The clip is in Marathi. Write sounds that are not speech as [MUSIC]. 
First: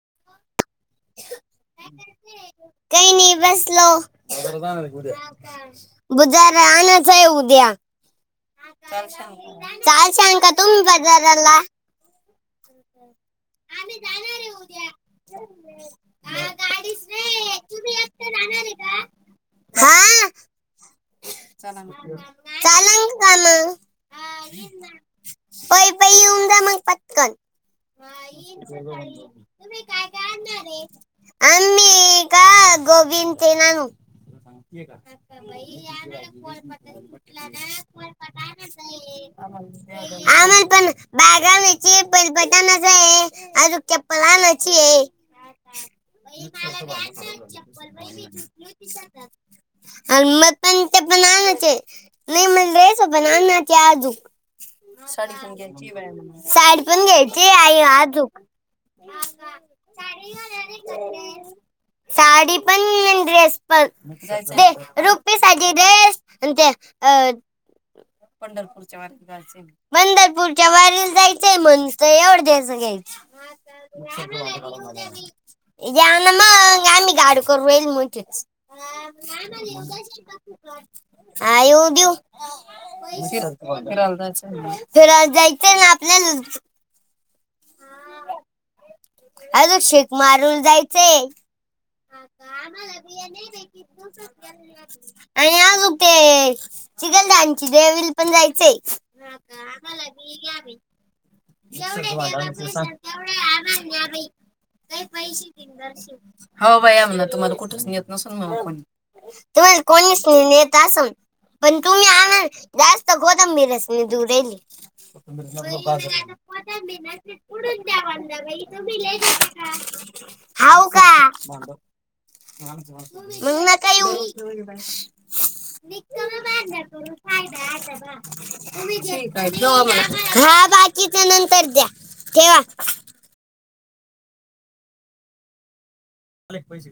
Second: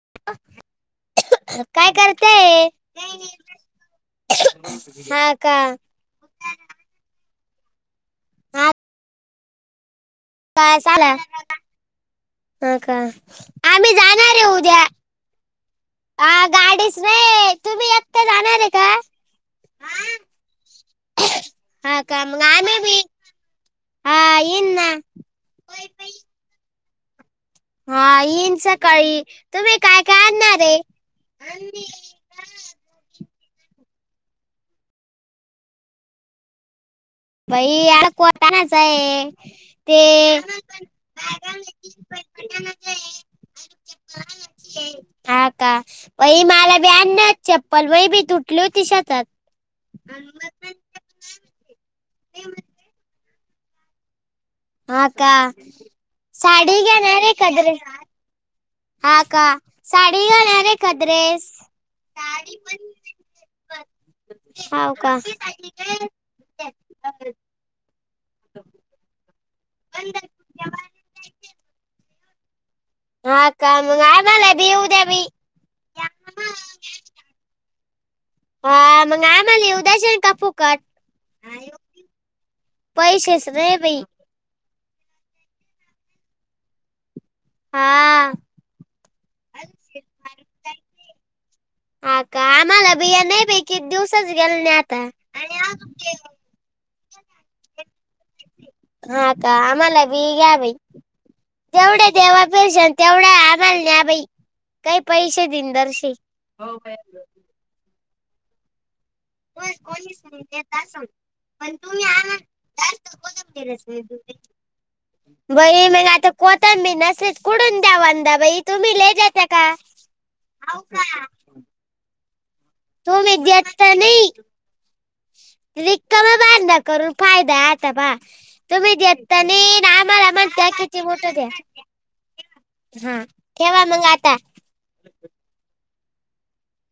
[INAUDIBLE] काय करताय काय नाही बसलो. हा का बुजारा आणायचा उद्या हा चाल सांग हा का? आम्ही जाणार आहे उद्या. [INAUDIBLE] ह गाडीच नाही तुम्ही एकता जाणार आहे का? हा हा का मग आम्ही बी चालन का मग हा इन ना पै पै येऊन जा मग पटकन हा येईन सकाळी, तुम्ही काय काय आणणार आहे? आम्ही का गोबी आणि तेन आणू? भाई [UNINTELLIGIBLE] आहे ते [UNINTELLIGIBLE] अजूक चप्पल आणायची आहे. हा का बाई मला आण नाय चप्पल माझी तुटली होती शेतात. आणि मग पण ते पण आणायचे. नाही मग [INAUDIBLE] [UNINTELLIGIBLE] आणायचे आजूक. हा साडी का पण साडी घेणार घ्यायची का आहे ड्रेस आई आजूक. हा का, साडी घालणार आहे का ड्रेस? साडी पण, ड्रेस पण दे हाव का रुक. [UNINTELLIGIBLE] ड्रेस पंढरपूरच् वारीला जायचं. [UNINTELLIGIBLE] पुढच्या वारीला जायचंय म्हण तर एवढं द्यायचे काय? हा का मग आहे मला भिऊ द्या भी. या ना मग आमही गाडी करु रोईल मोठी. हा मग आ मला उद्याच. हा येऊ देऊ. पैसेच नाही [UNINTELLIGIBLE] बाई फिरायला जायचं आहे म्हण. फिरायला जायचे ना आपल्याल? हा. अजून शेक मारून जायचयं. हा का आम्हाला बिया नाही पैकी दिवसच गेल नाही आता. आणि आजग ते चिखलदानची देवील पण जायचंय. हा का, आम्हाला बी घ्या बाई. जेवढ्या देवा पिरशन तेवढ्या आम्हाल न्या बाई. काही पैसे दिन दर्शी होवया म्ह ना तुम्हाला कुठच. तुम्हाला कोणीच नाही देत कोणीचेत असं असल. पण तुम्ही आम्हाला आ जास्त कोथंबीरच नाही [UNINTELLIGIBLE] दूर दिली. राहिली. आता प बाई मग आता कोथंबीर नसली तर कुठून पुढून द्या दव बाई तुम्ही लय तु्ही देता का. हाव का? तुम्ही मग देत नका नाही येऊ. [INAUDIBLE] रिकामा बांधा फायदा करून फायदा हाय आता पहा. बाबा. तुम्ही देत ठीक आहे नाही जाऊया म्हण. आम्हाला हा म्हणता जाय किती कीच्या मोठं नंतर द्या ठेवा. हा ठेवा मग आता. [UNINTELLIGIBLE] पाहिजे.